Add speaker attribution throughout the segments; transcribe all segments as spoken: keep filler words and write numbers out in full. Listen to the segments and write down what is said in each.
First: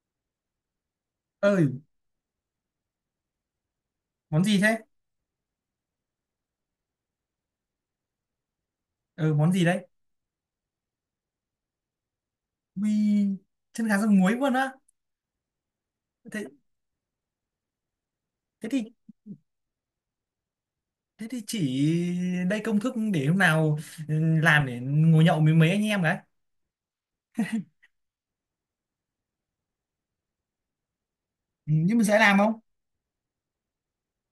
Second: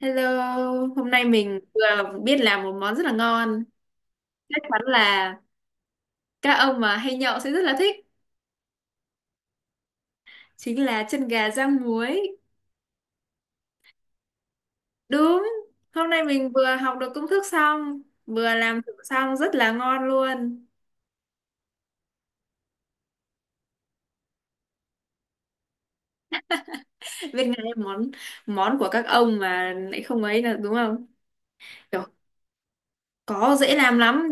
Speaker 1: Hello, hôm nay mình
Speaker 2: Ơi,
Speaker 1: vừa biết làm một món rất là ngon.
Speaker 2: món gì
Speaker 1: Chắc
Speaker 2: thế?
Speaker 1: chắn là các ông mà hay nhậu sẽ rất là thích.
Speaker 2: Ừ, món gì đấy?
Speaker 1: Chính là chân gà rang muối.
Speaker 2: Ui, chân gà rang muối luôn á.
Speaker 1: Đúng, hôm nay
Speaker 2: thế
Speaker 1: mình vừa học được công thức xong, vừa
Speaker 2: thế
Speaker 1: làm
Speaker 2: thì
Speaker 1: thử xong rất là ngon luôn.
Speaker 2: thế thì chỉ đây công thức để hôm nào. ừ, làm để ngồi nhậu với mấy anh em đấy.
Speaker 1: Biết ngay món món của các ông mà lại không ấy là đúng không?
Speaker 2: Ừ, nhưng
Speaker 1: Kiểu
Speaker 2: mình sẽ làm không.
Speaker 1: có dễ làm lắm.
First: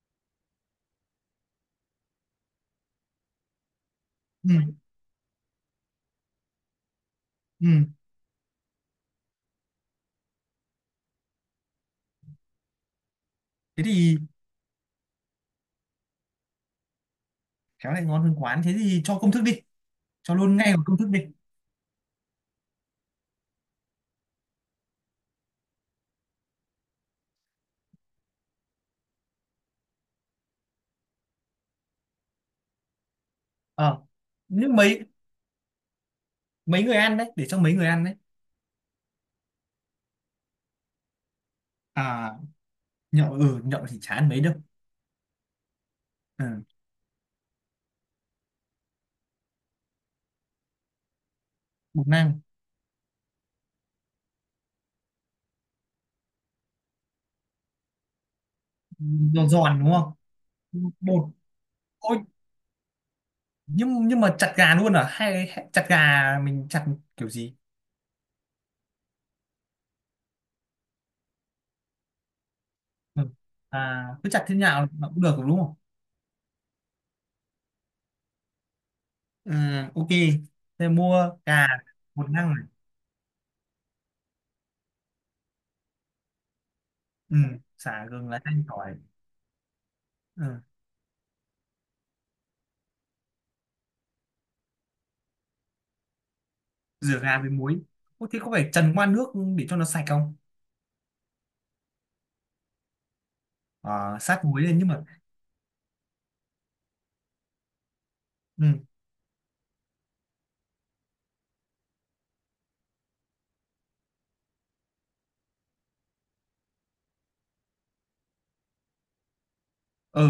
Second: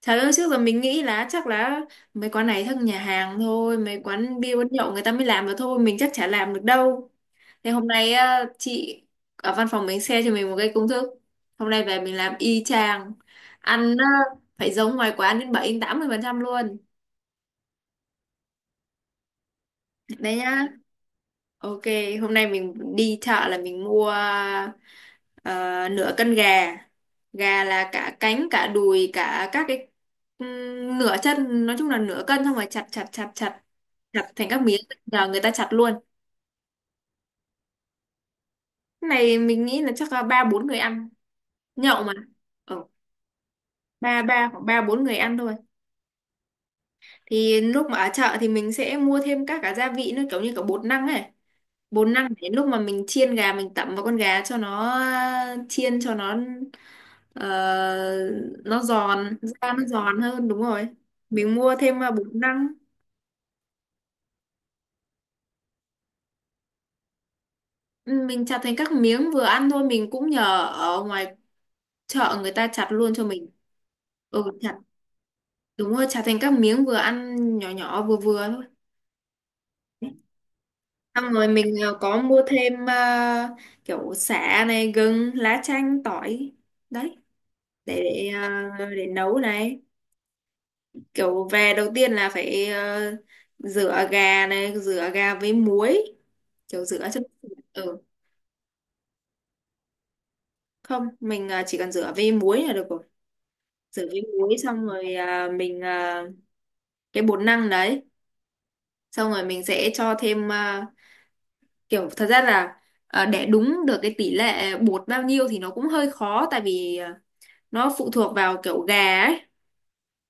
Speaker 1: Trời ơi, trước giờ mình nghĩ là chắc là mấy quán này thân nhà hàng thôi, mấy quán bia quán
Speaker 2: Ừ,
Speaker 1: nhậu người ta mới làm được thôi, mình chắc chả làm được đâu.
Speaker 2: ừ.
Speaker 1: Thế hôm nay á, chị ở văn phòng mình share cho mình một cái công thức. Hôm nay về mình làm y chang.
Speaker 2: Thế
Speaker 1: Ăn á,
Speaker 2: thì
Speaker 1: phải giống ngoài quán đến bảy đến tám mươi phần trăm luôn.
Speaker 2: khéo lại ngon hơn quán. Thế thì cho công thức đi, cho
Speaker 1: Đấy
Speaker 2: luôn
Speaker 1: nhá.
Speaker 2: ngay vào công thức đi.
Speaker 1: Ok, hôm nay mình đi chợ là mình mua ờ, nửa cân gà. Gà là cả cánh, cả đùi, cả các cái ừm, nửa chân, nói chung là nửa cân xong rồi chặt chặt chặt chặt
Speaker 2: ờ
Speaker 1: chặt thành các
Speaker 2: nhưng
Speaker 1: miếng,
Speaker 2: mấy
Speaker 1: nhờ người ta chặt luôn.
Speaker 2: mấy người ăn đấy? Để cho mấy người ăn đấy?
Speaker 1: Cái này mình nghĩ là chắc là ba bốn người ăn, nhậu mà.
Speaker 2: À,
Speaker 1: Ừ.
Speaker 2: nhậu, ừ nhậu thì chả
Speaker 1: ba
Speaker 2: ăn mấy
Speaker 1: ba
Speaker 2: đâu.
Speaker 1: hoặc ba bốn người ăn thôi.
Speaker 2: Ừ,
Speaker 1: Thì lúc mà ở chợ thì mình sẽ mua thêm các cả gia vị nữa, kiểu như cả bột năng ấy, bột
Speaker 2: bột
Speaker 1: năng
Speaker 2: năng.
Speaker 1: để lúc mà mình chiên gà mình tẩm vào con gà cho nó ờ, chiên cho nó ờ, nó giòn
Speaker 2: Giòn
Speaker 1: da,
Speaker 2: giòn
Speaker 1: nó
Speaker 2: đúng không?
Speaker 1: giòn hơn. Đúng rồi,
Speaker 2: Bột.
Speaker 1: mình mua thêm ờ,
Speaker 2: Ôi,
Speaker 1: bột năng.
Speaker 2: nhưng nhưng mà chặt gà luôn à, hay, hay chặt gà mình chặt kiểu gì?
Speaker 1: Ừ, mình chặt thành các miếng vừa ăn thôi, mình cũng nhờ ở ngoài chợ người ta chặt luôn cho
Speaker 2: Ừ.
Speaker 1: mình.
Speaker 2: À cứ
Speaker 1: Ừ
Speaker 2: chặt thế
Speaker 1: chặt,
Speaker 2: nào mà cũng được đúng không?
Speaker 1: đúng rồi, chặt thành các miếng vừa ăn nhỏ nhỏ vừa vừa thôi.
Speaker 2: Ừ, ok. Thế mua
Speaker 1: Xong rồi
Speaker 2: gà,
Speaker 1: mình ờ, có
Speaker 2: một
Speaker 1: mua
Speaker 2: năng này.
Speaker 1: thêm ờ, kiểu sả này, gừng, lá chanh, tỏi đấy.
Speaker 2: Ừ,
Speaker 1: để
Speaker 2: sả gừng
Speaker 1: để,
Speaker 2: lá chanh
Speaker 1: ờ,
Speaker 2: tỏi.
Speaker 1: để nấu này,
Speaker 2: Ừ,
Speaker 1: kiểu về đầu tiên là phải ờ, rửa gà này, rửa gà với muối, kiểu rửa
Speaker 2: rửa
Speaker 1: cho
Speaker 2: gà với muối.
Speaker 1: ừ.
Speaker 2: Ô, thế có phải trần qua nước để cho nó sạch không?
Speaker 1: Không, mình ờ, chỉ cần rửa với muối là được rồi. Rửa
Speaker 2: Ờ,
Speaker 1: với
Speaker 2: sát
Speaker 1: muối
Speaker 2: muối lên
Speaker 1: xong
Speaker 2: nhưng mà.
Speaker 1: rồi ờ, mình ờ, cái bột năng đấy,
Speaker 2: Ừ,
Speaker 1: xong rồi mình sẽ cho thêm ờ, kiểu thật ra là ờ, để đúng được cái tỷ lệ bột bao nhiêu thì nó cũng hơi khó, tại vì ờ, nó phụ thuộc vào kiểu gà ấy.
Speaker 2: ờ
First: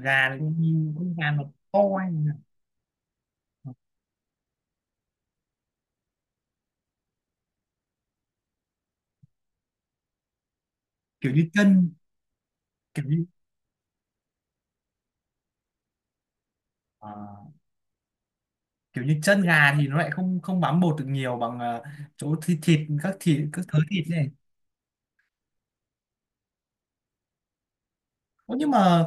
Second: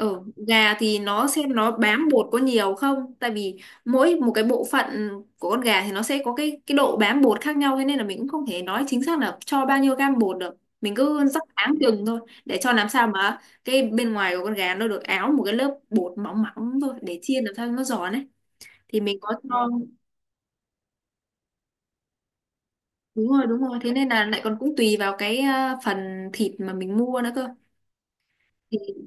Speaker 1: Ừ,
Speaker 2: này
Speaker 1: gà
Speaker 2: con
Speaker 1: thì
Speaker 2: con
Speaker 1: nó
Speaker 2: gà nó
Speaker 1: xem nó
Speaker 2: to
Speaker 1: bám
Speaker 2: hay
Speaker 1: bột
Speaker 2: như
Speaker 1: có nhiều không, tại vì
Speaker 2: nào?
Speaker 1: mỗi một cái bộ phận của con gà thì nó sẽ có cái cái độ bám bột khác nhau, thế nên là mình cũng không thể nói chính xác là cho bao nhiêu gam bột được, mình cứ
Speaker 2: Kiểu
Speaker 1: rắc
Speaker 2: như
Speaker 1: áng
Speaker 2: chân,
Speaker 1: chừng thôi, để cho làm
Speaker 2: kiểu
Speaker 1: sao
Speaker 2: như
Speaker 1: mà cái bên ngoài của con gà nó được áo một cái lớp bột mỏng mỏng thôi,
Speaker 2: ờ,
Speaker 1: để chiên làm sao cho nó giòn ấy, thì
Speaker 2: kiểu
Speaker 1: mình
Speaker 2: như
Speaker 1: có
Speaker 2: chân
Speaker 1: cho.
Speaker 2: gà thì nó lại không không bám bột được nhiều bằng ờ, chỗ thịt, thịt các
Speaker 1: Đúng
Speaker 2: thịt
Speaker 1: rồi đúng
Speaker 2: các
Speaker 1: rồi,
Speaker 2: thớ
Speaker 1: thế
Speaker 2: thịt
Speaker 1: nên là
Speaker 2: này.
Speaker 1: lại còn cũng tùy vào cái ờ, phần thịt mà mình mua nữa cơ.
Speaker 2: Ủa, nhưng mà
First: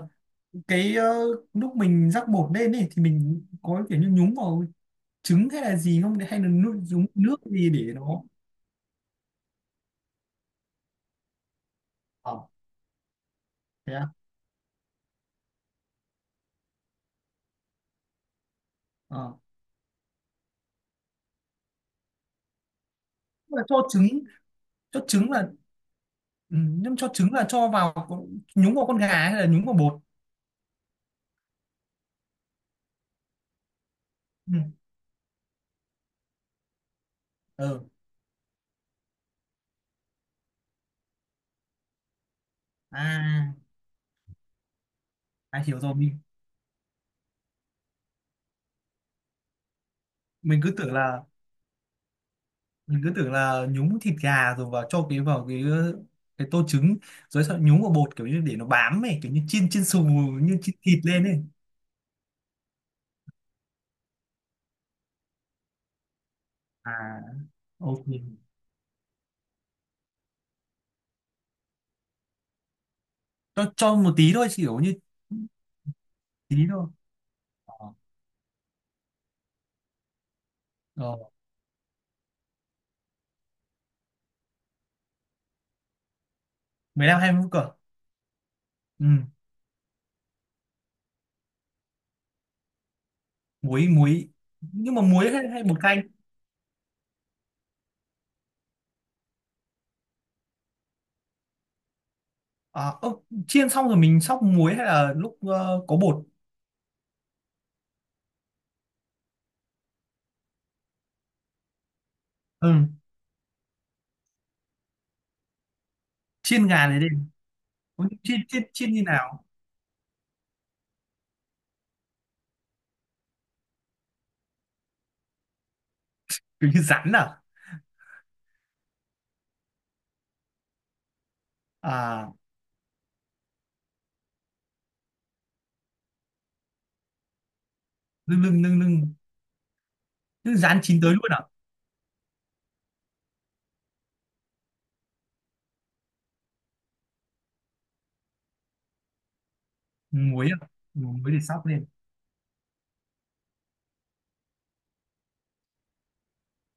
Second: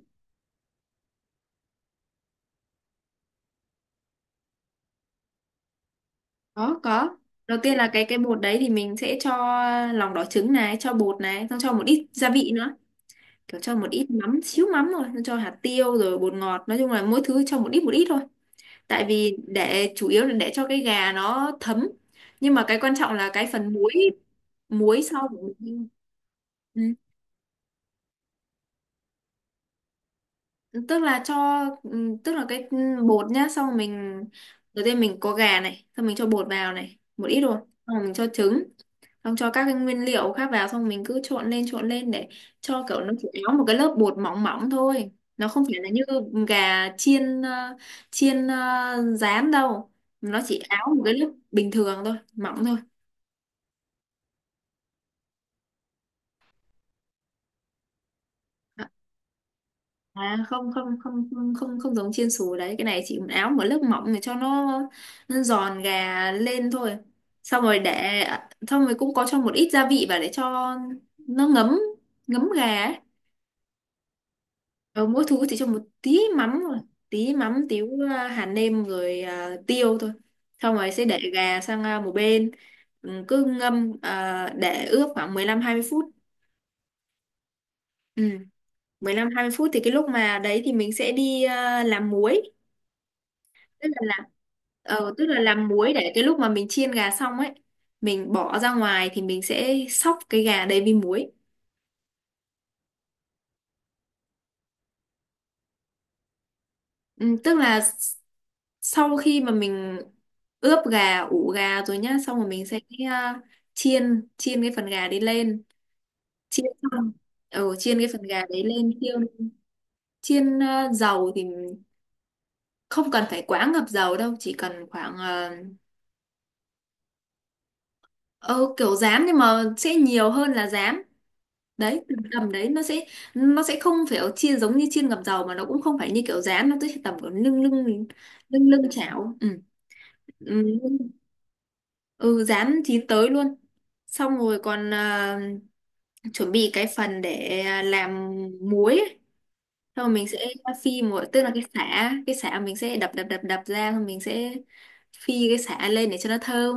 Speaker 2: cái ờ, lúc mình rắc bột lên ấy thì mình có kiểu như nhúng vào trứng hay là gì không, hay là
Speaker 1: có
Speaker 2: nu- nhúng
Speaker 1: có
Speaker 2: nước
Speaker 1: đầu
Speaker 2: gì
Speaker 1: tiên là
Speaker 2: để
Speaker 1: cái cái
Speaker 2: nó.
Speaker 1: bột đấy thì mình sẽ cho lòng đỏ trứng này, cho bột này, xong cho một ít gia
Speaker 2: ờ
Speaker 1: vị nữa, kiểu cho một
Speaker 2: Thế
Speaker 1: ít
Speaker 2: à?
Speaker 1: mắm, xíu mắm thôi, xong cho hạt tiêu rồi bột ngọt, nói chung là mỗi thứ cho một ít một ít thôi, tại
Speaker 2: Ờ.
Speaker 1: vì để chủ yếu là để cho cái gà nó thấm, nhưng mà cái quan trọng là cái
Speaker 2: Tức là
Speaker 1: phần
Speaker 2: cho
Speaker 1: muối,
Speaker 2: trứng, cho
Speaker 1: muối sau
Speaker 2: trứng là,
Speaker 1: của mình.
Speaker 2: ừ,
Speaker 1: Ừ.
Speaker 2: nhưng cho trứng là cho vào con- nhúng vào con gà hay là nhúng vào bột?
Speaker 1: Tức là cho ừ, tức là cái bột nhá, xong rồi mình
Speaker 2: Ừ.
Speaker 1: đầu tiên mình có gà này, xong mình cho bột vào này một ít rồi,
Speaker 2: Ờ.
Speaker 1: xong rồi mình cho trứng, xong cho các cái nguyên liệu khác vào, xong mình cứ trộn lên trộn lên để cho kiểu nó chỉ có
Speaker 2: à,
Speaker 1: một cái lớp bột mỏng mỏng thôi, nó
Speaker 2: à
Speaker 1: không phải
Speaker 2: hiểu
Speaker 1: là
Speaker 2: rồi.
Speaker 1: như
Speaker 2: mình
Speaker 1: gà chiên ờ, chiên ờ, rán đâu, nó
Speaker 2: mình
Speaker 1: chỉ
Speaker 2: cứ
Speaker 1: áo
Speaker 2: tưởng
Speaker 1: một cái
Speaker 2: là
Speaker 1: lớp bình thường thôi, mỏng thôi.
Speaker 2: mình cứ tưởng là nhúng thịt gà rồi vào cho cái vào cái cái tô trứng rồi sau nhúng vào bột kiểu như để nó bám ấy, kiểu như chiên chiên xù,
Speaker 1: À
Speaker 2: như
Speaker 1: không
Speaker 2: chiên
Speaker 1: không
Speaker 2: thịt lên
Speaker 1: không
Speaker 2: ấy.
Speaker 1: không không, không giống chiên xù đấy, cái này chỉ áo một lớp mỏng để cho nó, nó giòn gà lên
Speaker 2: À,
Speaker 1: thôi. Xong rồi
Speaker 2: ok.
Speaker 1: để, xong rồi cũng có cho một ít gia vị vào để cho nó ngấm, ngấm gà ấy.
Speaker 2: Tôi cho một tí thôi, chỉ kiểu như
Speaker 1: Ờ, mỗi thứ chỉ cho một tí mắm
Speaker 2: tí
Speaker 1: thôi,
Speaker 2: thôi.
Speaker 1: tí mắm
Speaker 2: Ờ.
Speaker 1: tí à, hạt nêm rồi à, tiêu thôi, xong rồi sẽ
Speaker 2: Ờ,
Speaker 1: để gà sang à, một bên. Ừ, cứ ngâm à, để ướp khoảng mười lăm hai mươi phút.
Speaker 2: mười lăm hai mươi phút cơ?
Speaker 1: Ừ.
Speaker 2: Ừ.
Speaker 1: Mười lăm hai mươi phút thì cái lúc mà đấy thì mình sẽ đi à, làm muối,
Speaker 2: Muối,
Speaker 1: tức là làm
Speaker 2: muối. Nhưng mà
Speaker 1: ờ, tức
Speaker 2: muối,
Speaker 1: là
Speaker 2: hay, hay
Speaker 1: làm
Speaker 2: bột
Speaker 1: muối
Speaker 2: canh?
Speaker 1: để cái lúc mà mình chiên gà xong ấy, mình bỏ ra ngoài thì mình sẽ xóc cái gà đấy với muối.
Speaker 2: à, ơ, Chiên xong rồi mình xóc muối hay là lúc ờ, có bột?
Speaker 1: Ừ, tức là s- sau khi mà mình ướp gà, ủ gà rồi nhá, xong rồi mình
Speaker 2: Ừ.
Speaker 1: sẽ à, chiên, chiên cái phần gà đấy lên, chiên
Speaker 2: Chiên gà này đi.
Speaker 1: xong, ừ, chiên
Speaker 2: Ủa,
Speaker 1: cái phần gà
Speaker 2: chiên
Speaker 1: đấy
Speaker 2: chiên
Speaker 1: lên
Speaker 2: chiên như
Speaker 1: chiên,
Speaker 2: nào?
Speaker 1: chiên à, dầu thì không cần phải quá ngập dầu đâu, chỉ cần khoảng à,
Speaker 2: Kiểu như rán à?
Speaker 1: ờ, ừ, kiểu rán nhưng mà sẽ nhiều hơn là rán. Đấy, tầm
Speaker 2: À.
Speaker 1: tầm đấy nó sẽ nó sẽ không phải chiên giống như chiên ngập dầu, mà nó cũng không phải như kiểu rán, nó sẽ tầm kiểu lưng lưng
Speaker 2: Lưng lưng,
Speaker 1: lưng
Speaker 2: lưng
Speaker 1: lưng
Speaker 2: lưng.
Speaker 1: chảo. Ừ.
Speaker 2: Cứ
Speaker 1: Ừ.
Speaker 2: rán chín tới luôn à?
Speaker 1: Ừ dán chín tới luôn, xong rồi còn à, chuẩn bị cái phần để à, làm muối ấy. Xong rồi
Speaker 2: Ừ,
Speaker 1: mình sẽ
Speaker 2: muối à. Ừ,
Speaker 1: phi một,
Speaker 2: muối để
Speaker 1: tức là cái
Speaker 2: xóc lên.
Speaker 1: sả, cái sả mình sẽ đập đập đập đập ra, xong mình sẽ phi cái sả lên để cho nó thơm,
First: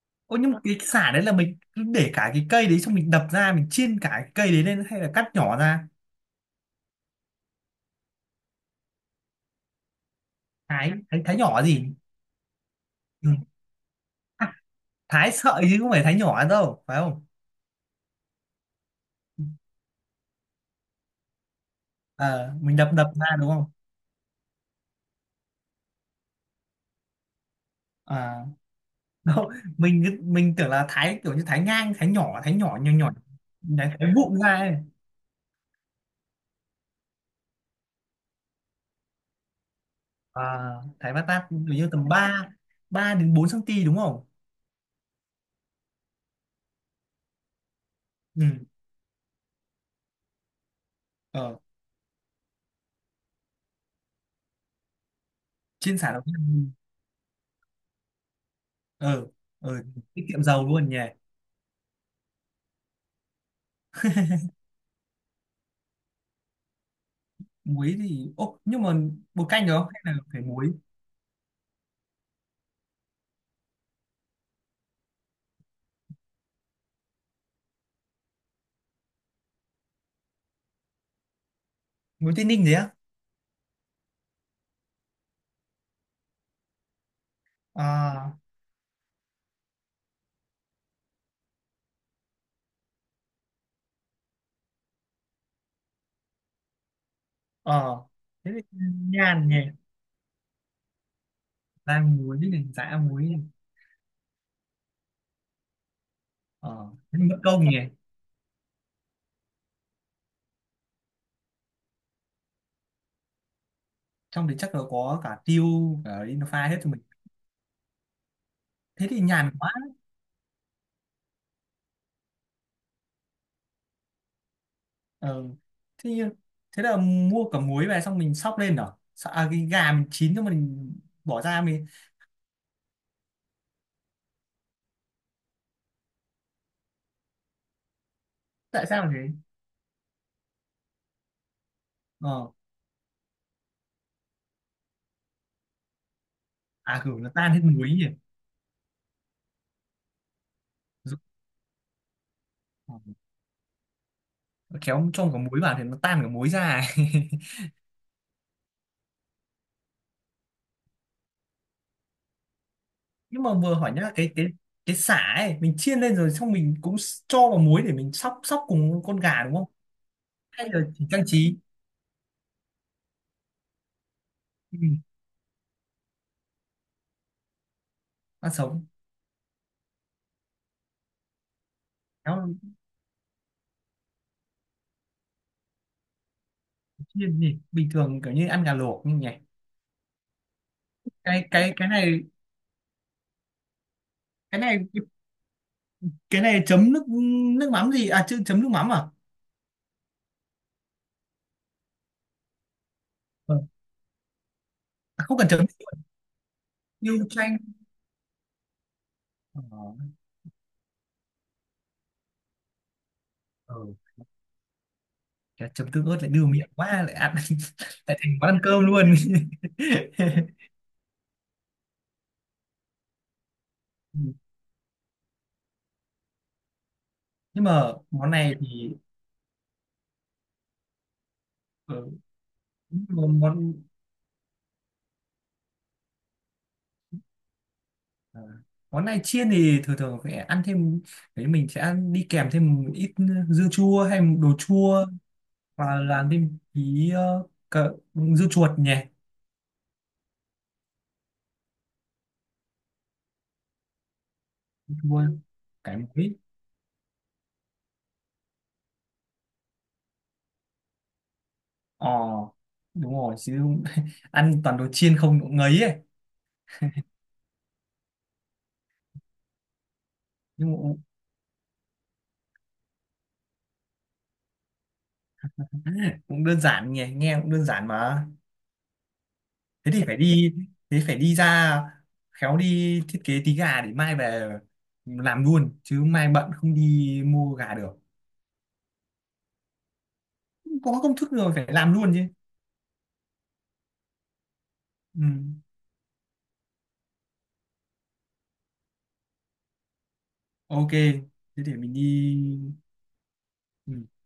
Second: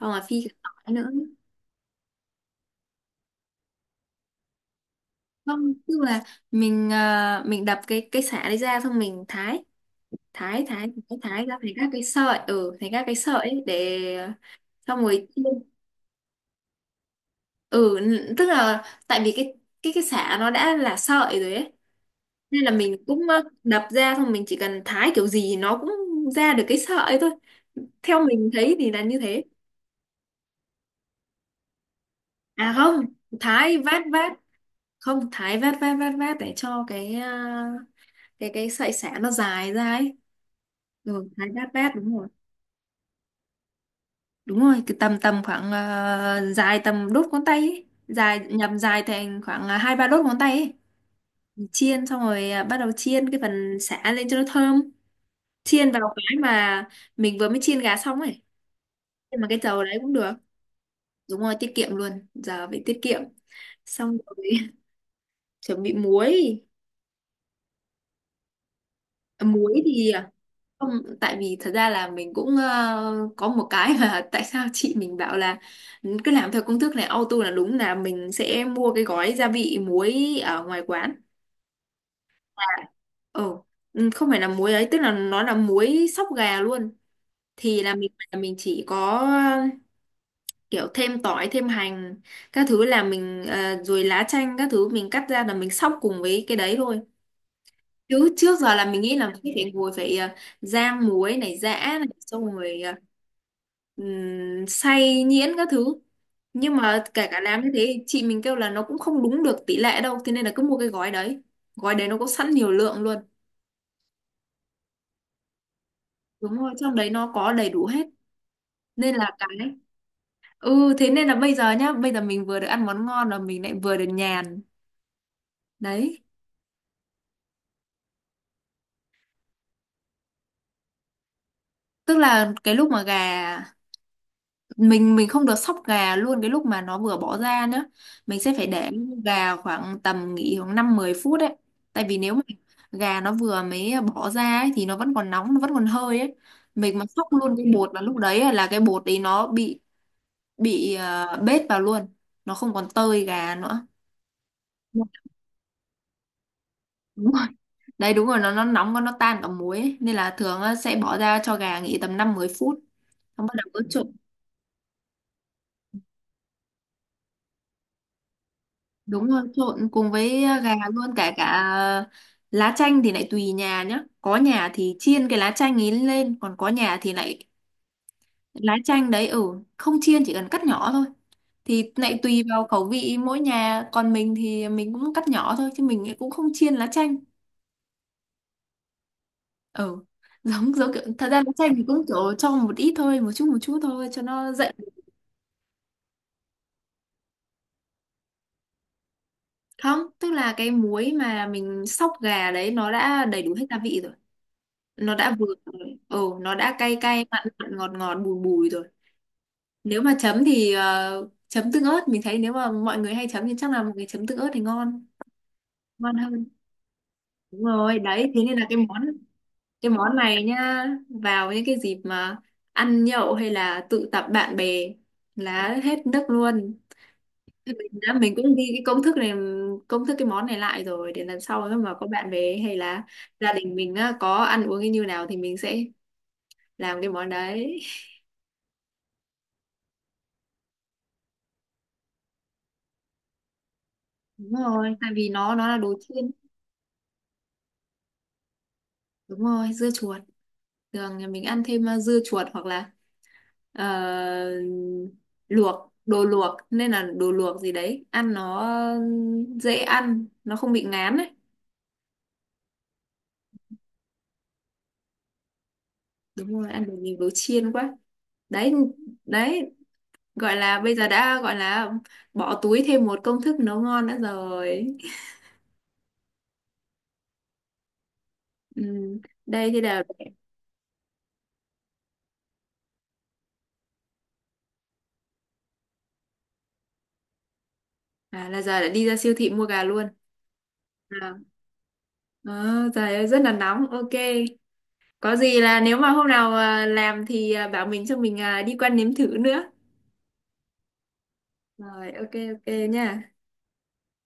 Speaker 1: xong rồi
Speaker 2: Ô
Speaker 1: phi
Speaker 2: nhưng
Speaker 1: cái
Speaker 2: mà cái
Speaker 1: tỏi nữa.
Speaker 2: sả đấy là mình cứ để cả cái cây đấy xong mình đập ra mình chiên cả cái cây đấy lên hay là cắt nhỏ
Speaker 1: Không,
Speaker 2: ra?
Speaker 1: tức là mình à, mình đập cái cái sả đấy ra, xong mình thái thái thái
Speaker 2: Thái
Speaker 1: thái,
Speaker 2: thái, Thái
Speaker 1: thái ra
Speaker 2: nhỏ
Speaker 1: thành
Speaker 2: gì?
Speaker 1: các cái sợi, ừ, thành các cái
Speaker 2: Ừ.
Speaker 1: sợi ấy để à, xong rồi
Speaker 2: Thái
Speaker 1: chiên.
Speaker 2: sợi chứ không phải thái nhỏ đâu phải không?
Speaker 1: ừ n- tức là tại vì cái cái cái xả nó đã là sợi rồi ấy,
Speaker 2: Ờ,
Speaker 1: nên là
Speaker 2: mình đập
Speaker 1: mình
Speaker 2: đập
Speaker 1: cũng
Speaker 2: ra
Speaker 1: ờ,
Speaker 2: đúng không?
Speaker 1: đập ra xong mình chỉ cần thái kiểu gì nó cũng ra được cái sợi thôi, theo
Speaker 2: À,
Speaker 1: mình thấy thì là như thế.
Speaker 2: đâu, mình cứ- mình tưởng là thái kiểu như thái ngang, thái nhỏ, thái
Speaker 1: À
Speaker 2: nhỏ nhỏ
Speaker 1: không,
Speaker 2: nhỏ
Speaker 1: thái
Speaker 2: thái,
Speaker 1: vát
Speaker 2: thái
Speaker 1: vát,
Speaker 2: vụn ra ấy.
Speaker 1: không thái vát vát vát vát để cho cái ờ, cái cái sợi xả nó dài ra ấy.
Speaker 2: À, thái bát
Speaker 1: Ừ, thái
Speaker 2: tát
Speaker 1: vát
Speaker 2: kiểu như
Speaker 1: vát
Speaker 2: tầm
Speaker 1: đúng rồi,
Speaker 2: ba ba đến bốn phân đúng không?
Speaker 1: đúng rồi cái tầm tầm khoảng ờ, dài tầm đốt ngón tay ấy. Dài
Speaker 2: Ừ.
Speaker 1: nhầm dài thành khoảng ờ, hai ba đốt ngón tay ấy.
Speaker 2: Ờ,
Speaker 1: Chiên xong rồi à, bắt đầu chiên cái phần sả lên cho nó thơm, chiên
Speaker 2: trên sả
Speaker 1: vào
Speaker 2: đầu
Speaker 1: cái
Speaker 2: tiên.
Speaker 1: mà mình vừa mới chiên gà xong ấy,
Speaker 2: Ờ.
Speaker 1: nhưng mà cái dầu
Speaker 2: Ờ,
Speaker 1: đấy cũng
Speaker 2: tiết
Speaker 1: được.
Speaker 2: kiệm dầu luôn nhỉ.
Speaker 1: Đúng rồi, tiết kiệm luôn, giờ phải tiết kiệm. Xong rồi chuẩn bị muối.
Speaker 2: Muối thì ô, nhưng mà
Speaker 1: À,
Speaker 2: bột canh được
Speaker 1: muối
Speaker 2: không
Speaker 1: thì
Speaker 2: hay là
Speaker 1: à,
Speaker 2: phải muối?
Speaker 1: không, tại vì thật ra là mình cũng ờ, có một cái mà tại sao chị mình bảo là "Ừ, cứ làm theo công thức này auto là đúng là mình sẽ mua cái gói gia vị muối ở ngoài quán".
Speaker 2: Muối Tây
Speaker 1: À
Speaker 2: Ninh gì á?
Speaker 1: ừ, ừ, không phải là muối ấy, tức là nó là muối sóc gà luôn, thì là mình
Speaker 2: À.
Speaker 1: là mình chỉ có ờ, kiểu thêm tỏi, thêm hành các thứ là mình ờ, rồi lá chanh các thứ mình cắt ra là mình xóc cùng với cái đấy thôi,
Speaker 2: Ờ,
Speaker 1: chứ
Speaker 2: thế
Speaker 1: trước giờ
Speaker 2: thì
Speaker 1: là mình nghĩ là
Speaker 2: nhàn
Speaker 1: mình
Speaker 2: nhỉ.
Speaker 1: phải ngồi phải ờ, rang muối này, giã
Speaker 2: Ra
Speaker 1: này,
Speaker 2: muối
Speaker 1: xong
Speaker 2: này,
Speaker 1: rồi ờ,
Speaker 2: dã muối này.
Speaker 1: ừm, xay nhuyễn các thứ, nhưng
Speaker 2: Ờ,
Speaker 1: mà
Speaker 2: thế
Speaker 1: kể
Speaker 2: mất
Speaker 1: cả làm
Speaker 2: công
Speaker 1: như
Speaker 2: nhỉ.
Speaker 1: thế chị mình kêu là nó cũng không đúng được tỷ lệ đâu, thế nên là cứ mua cái gói đấy, gói đấy nó có sẵn nhiều lượng luôn.
Speaker 2: Trong đấy chắc là có cả tiêu, cả
Speaker 1: Đúng
Speaker 2: Indophile
Speaker 1: rồi,
Speaker 2: hết cho
Speaker 1: trong
Speaker 2: mình.
Speaker 1: đấy nó có đầy đủ hết,
Speaker 2: Thế
Speaker 1: nên
Speaker 2: thì
Speaker 1: là cái.
Speaker 2: nhàn quá.
Speaker 1: Ừ, thế nên là bây giờ nhá, bây giờ mình vừa được ăn món ngon, và mình lại vừa được nhàn.
Speaker 2: Ờ. Thế
Speaker 1: Đấy.
Speaker 2: như, thế là mua cả muối về xong mình xóc lên rồi, à cái gà mình chín cho mình bỏ ra mình.
Speaker 1: Tức là cái lúc mà gà, Mình mình không được sóc gà luôn cái lúc mà nó vừa bỏ ra nữa, mình sẽ phải
Speaker 2: Tại
Speaker 1: để
Speaker 2: sao là thế?
Speaker 1: gà khoảng tầm nghỉ khoảng năm mười phút đấy. Tại vì nếu mà
Speaker 2: Ờ.
Speaker 1: gà nó vừa mới bỏ ra ấy, thì nó vẫn còn nóng, nó vẫn còn hơi ấy, mình
Speaker 2: À,
Speaker 1: mà
Speaker 2: kiểu
Speaker 1: sóc
Speaker 2: nó tan
Speaker 1: luôn
Speaker 2: hết
Speaker 1: cái
Speaker 2: muối
Speaker 1: bột là
Speaker 2: nhỉ.
Speaker 1: lúc đấy ấy, là cái bột đấy nó bị bị
Speaker 2: Dụ-
Speaker 1: ờ, bết vào luôn, nó không còn tơi gà nữa.
Speaker 2: ờ, khéo cho cả muối vào thì nó tan cả muối ra.
Speaker 1: Đúng. Đấy đúng rồi, nó nó nóng quá, nó tan cả muối ấy. Nên là thường á, sẽ bỏ ra cho gà nghỉ tầm năm mười phút.
Speaker 2: Nhưng
Speaker 1: Xong
Speaker 2: mà
Speaker 1: bắt đầu
Speaker 2: vừa
Speaker 1: cứ
Speaker 2: hỏi nhá,
Speaker 1: trộn.
Speaker 2: cái cái cái sả ấy mình chiên lên rồi xong mình cũng s- cho vào muối để mình xóc xóc cùng con
Speaker 1: Đúng rồi,
Speaker 2: gà đúng không,
Speaker 1: trộn cùng với
Speaker 2: hay
Speaker 1: gà
Speaker 2: là chỉ
Speaker 1: luôn,
Speaker 2: trang
Speaker 1: cả cả
Speaker 2: trí?
Speaker 1: ờ, lá chanh thì lại tùy nhà nhá. Có nhà
Speaker 2: Ừ.
Speaker 1: thì chiên cái lá chanh ấy lên, còn có nhà thì lại
Speaker 2: Ăn
Speaker 1: lá
Speaker 2: sống.
Speaker 1: chanh đấy, ừ, không chiên, chỉ cần cắt nhỏ thôi. Thì lại tùy
Speaker 2: Khéo
Speaker 1: vào khẩu vị mỗi nhà, còn mình thì mình cũng cắt nhỏ thôi chứ mình cũng không chiên lá chanh.
Speaker 2: chiên gì bình thường kiểu như ăn gà luộc nhỉ.
Speaker 1: Ừ. Giống giống kiểu, thật ra
Speaker 2: cái
Speaker 1: lá
Speaker 2: cái
Speaker 1: chanh thì
Speaker 2: cái
Speaker 1: cũng
Speaker 2: này
Speaker 1: kiểu cho một ít thôi, một chút một chút thôi cho nó
Speaker 2: cái
Speaker 1: dậy.
Speaker 2: này cái này chấm nước, nước mắm gì à? Chứ chấm nước mắm à?
Speaker 1: Không, tức là cái muối mà mình xóc gà đấy nó đã đầy đủ
Speaker 2: Ờ.
Speaker 1: hết gia vị rồi. Nó
Speaker 2: À,
Speaker 1: đã
Speaker 2: không
Speaker 1: vừa
Speaker 2: cần chấm,
Speaker 1: rồi. Ừ, nó đã cay
Speaker 2: như
Speaker 1: cay, mặn
Speaker 2: chanh.
Speaker 1: mặn, ngọt ngọt, bùi bùi rồi.
Speaker 2: Ờ.
Speaker 1: Nếu mà chấm thì ờ, chấm tương ớt. Mình thấy nếu mà mọi người hay chấm thì chắc
Speaker 2: Ờ.
Speaker 1: là mọi người chấm tương ớt thì ngon.
Speaker 2: Chả chấm tương
Speaker 1: Ngon
Speaker 2: ớt lại đưa
Speaker 1: hơn.
Speaker 2: miệng quá lại ăn.
Speaker 1: Đúng rồi,
Speaker 2: Lại
Speaker 1: đấy.
Speaker 2: thành
Speaker 1: Thế
Speaker 2: món
Speaker 1: nên
Speaker 2: ăn
Speaker 1: là cái
Speaker 2: cơm
Speaker 1: món
Speaker 2: luôn.
Speaker 1: cái món này nhá. Vào những cái dịp mà ăn nhậu hay là tụ
Speaker 2: Ừ.
Speaker 1: tập bạn bè là hết nước luôn.
Speaker 2: Nhưng
Speaker 1: Thế mình
Speaker 2: mà
Speaker 1: đã
Speaker 2: món
Speaker 1: mình cũng
Speaker 2: này
Speaker 1: ghi cái
Speaker 2: thì,
Speaker 1: công thức này, công thức cái món này lại rồi để lần sau nếu mà có
Speaker 2: ờ,
Speaker 1: bạn về hay là
Speaker 2: món
Speaker 1: gia đình mình á, có ăn uống như nào thì mình sẽ làm cái món đấy.
Speaker 2: ờ, món này chiên thì thường thường phải ăn thêm, đấy mình sẽ ăn đi kèm thêm một ít dưa chua hay một
Speaker 1: Đúng
Speaker 2: đồ
Speaker 1: rồi,
Speaker 2: chua,
Speaker 1: tại vì nó nó là đồ
Speaker 2: và làm
Speaker 1: chiên.
Speaker 2: thêm tí ờ, cà- dưa chuột nhỉ.
Speaker 1: Đúng rồi, dưa chuột, thường nhà mình ăn thêm uh, dưa chuột hoặc là ờ,
Speaker 2: Chua.
Speaker 1: luộc,
Speaker 2: Cái
Speaker 1: đồ
Speaker 2: muối.
Speaker 1: luộc, nên là đồ luộc gì đấy ăn nó dễ ăn, nó không bị ngán ấy.
Speaker 2: Ờ, đúng rồi chứ không- ăn toàn đồ chiên không cũng ngấy ấy.
Speaker 1: Đúng rồi, ăn được nhiều đồ chiên quá. Đấy. Đấy, gọi
Speaker 2: Nhưng mà
Speaker 1: là bây
Speaker 2: cũng,
Speaker 1: giờ đã gọi là bỏ túi thêm một công thức nấu ngon nữa rồi.
Speaker 2: cũng đơn giản nhỉ, nghe cũng đơn giản mà.
Speaker 1: Ừ. Đây thì
Speaker 2: Thế
Speaker 1: là
Speaker 2: thì phải đi, thế phải đi ra, khéo đi thiết kế tí gà để mai về làm luôn chứ mai bận không đi mua gà được.
Speaker 1: à, là giờ đã đi ra siêu thị mua gà luôn
Speaker 2: Có công thức
Speaker 1: à.
Speaker 2: rồi phải làm luôn chứ.
Speaker 1: Ờ, trời ơi rất là nóng, ok.
Speaker 2: Ừ.
Speaker 1: Có gì là nếu mà hôm nào à, làm thì à, bảo mình, cho mình à, đi qua nếm thử nữa.
Speaker 2: Ok, thế để mình đi.
Speaker 1: Rồi, ok ok nha.
Speaker 2: Ừ.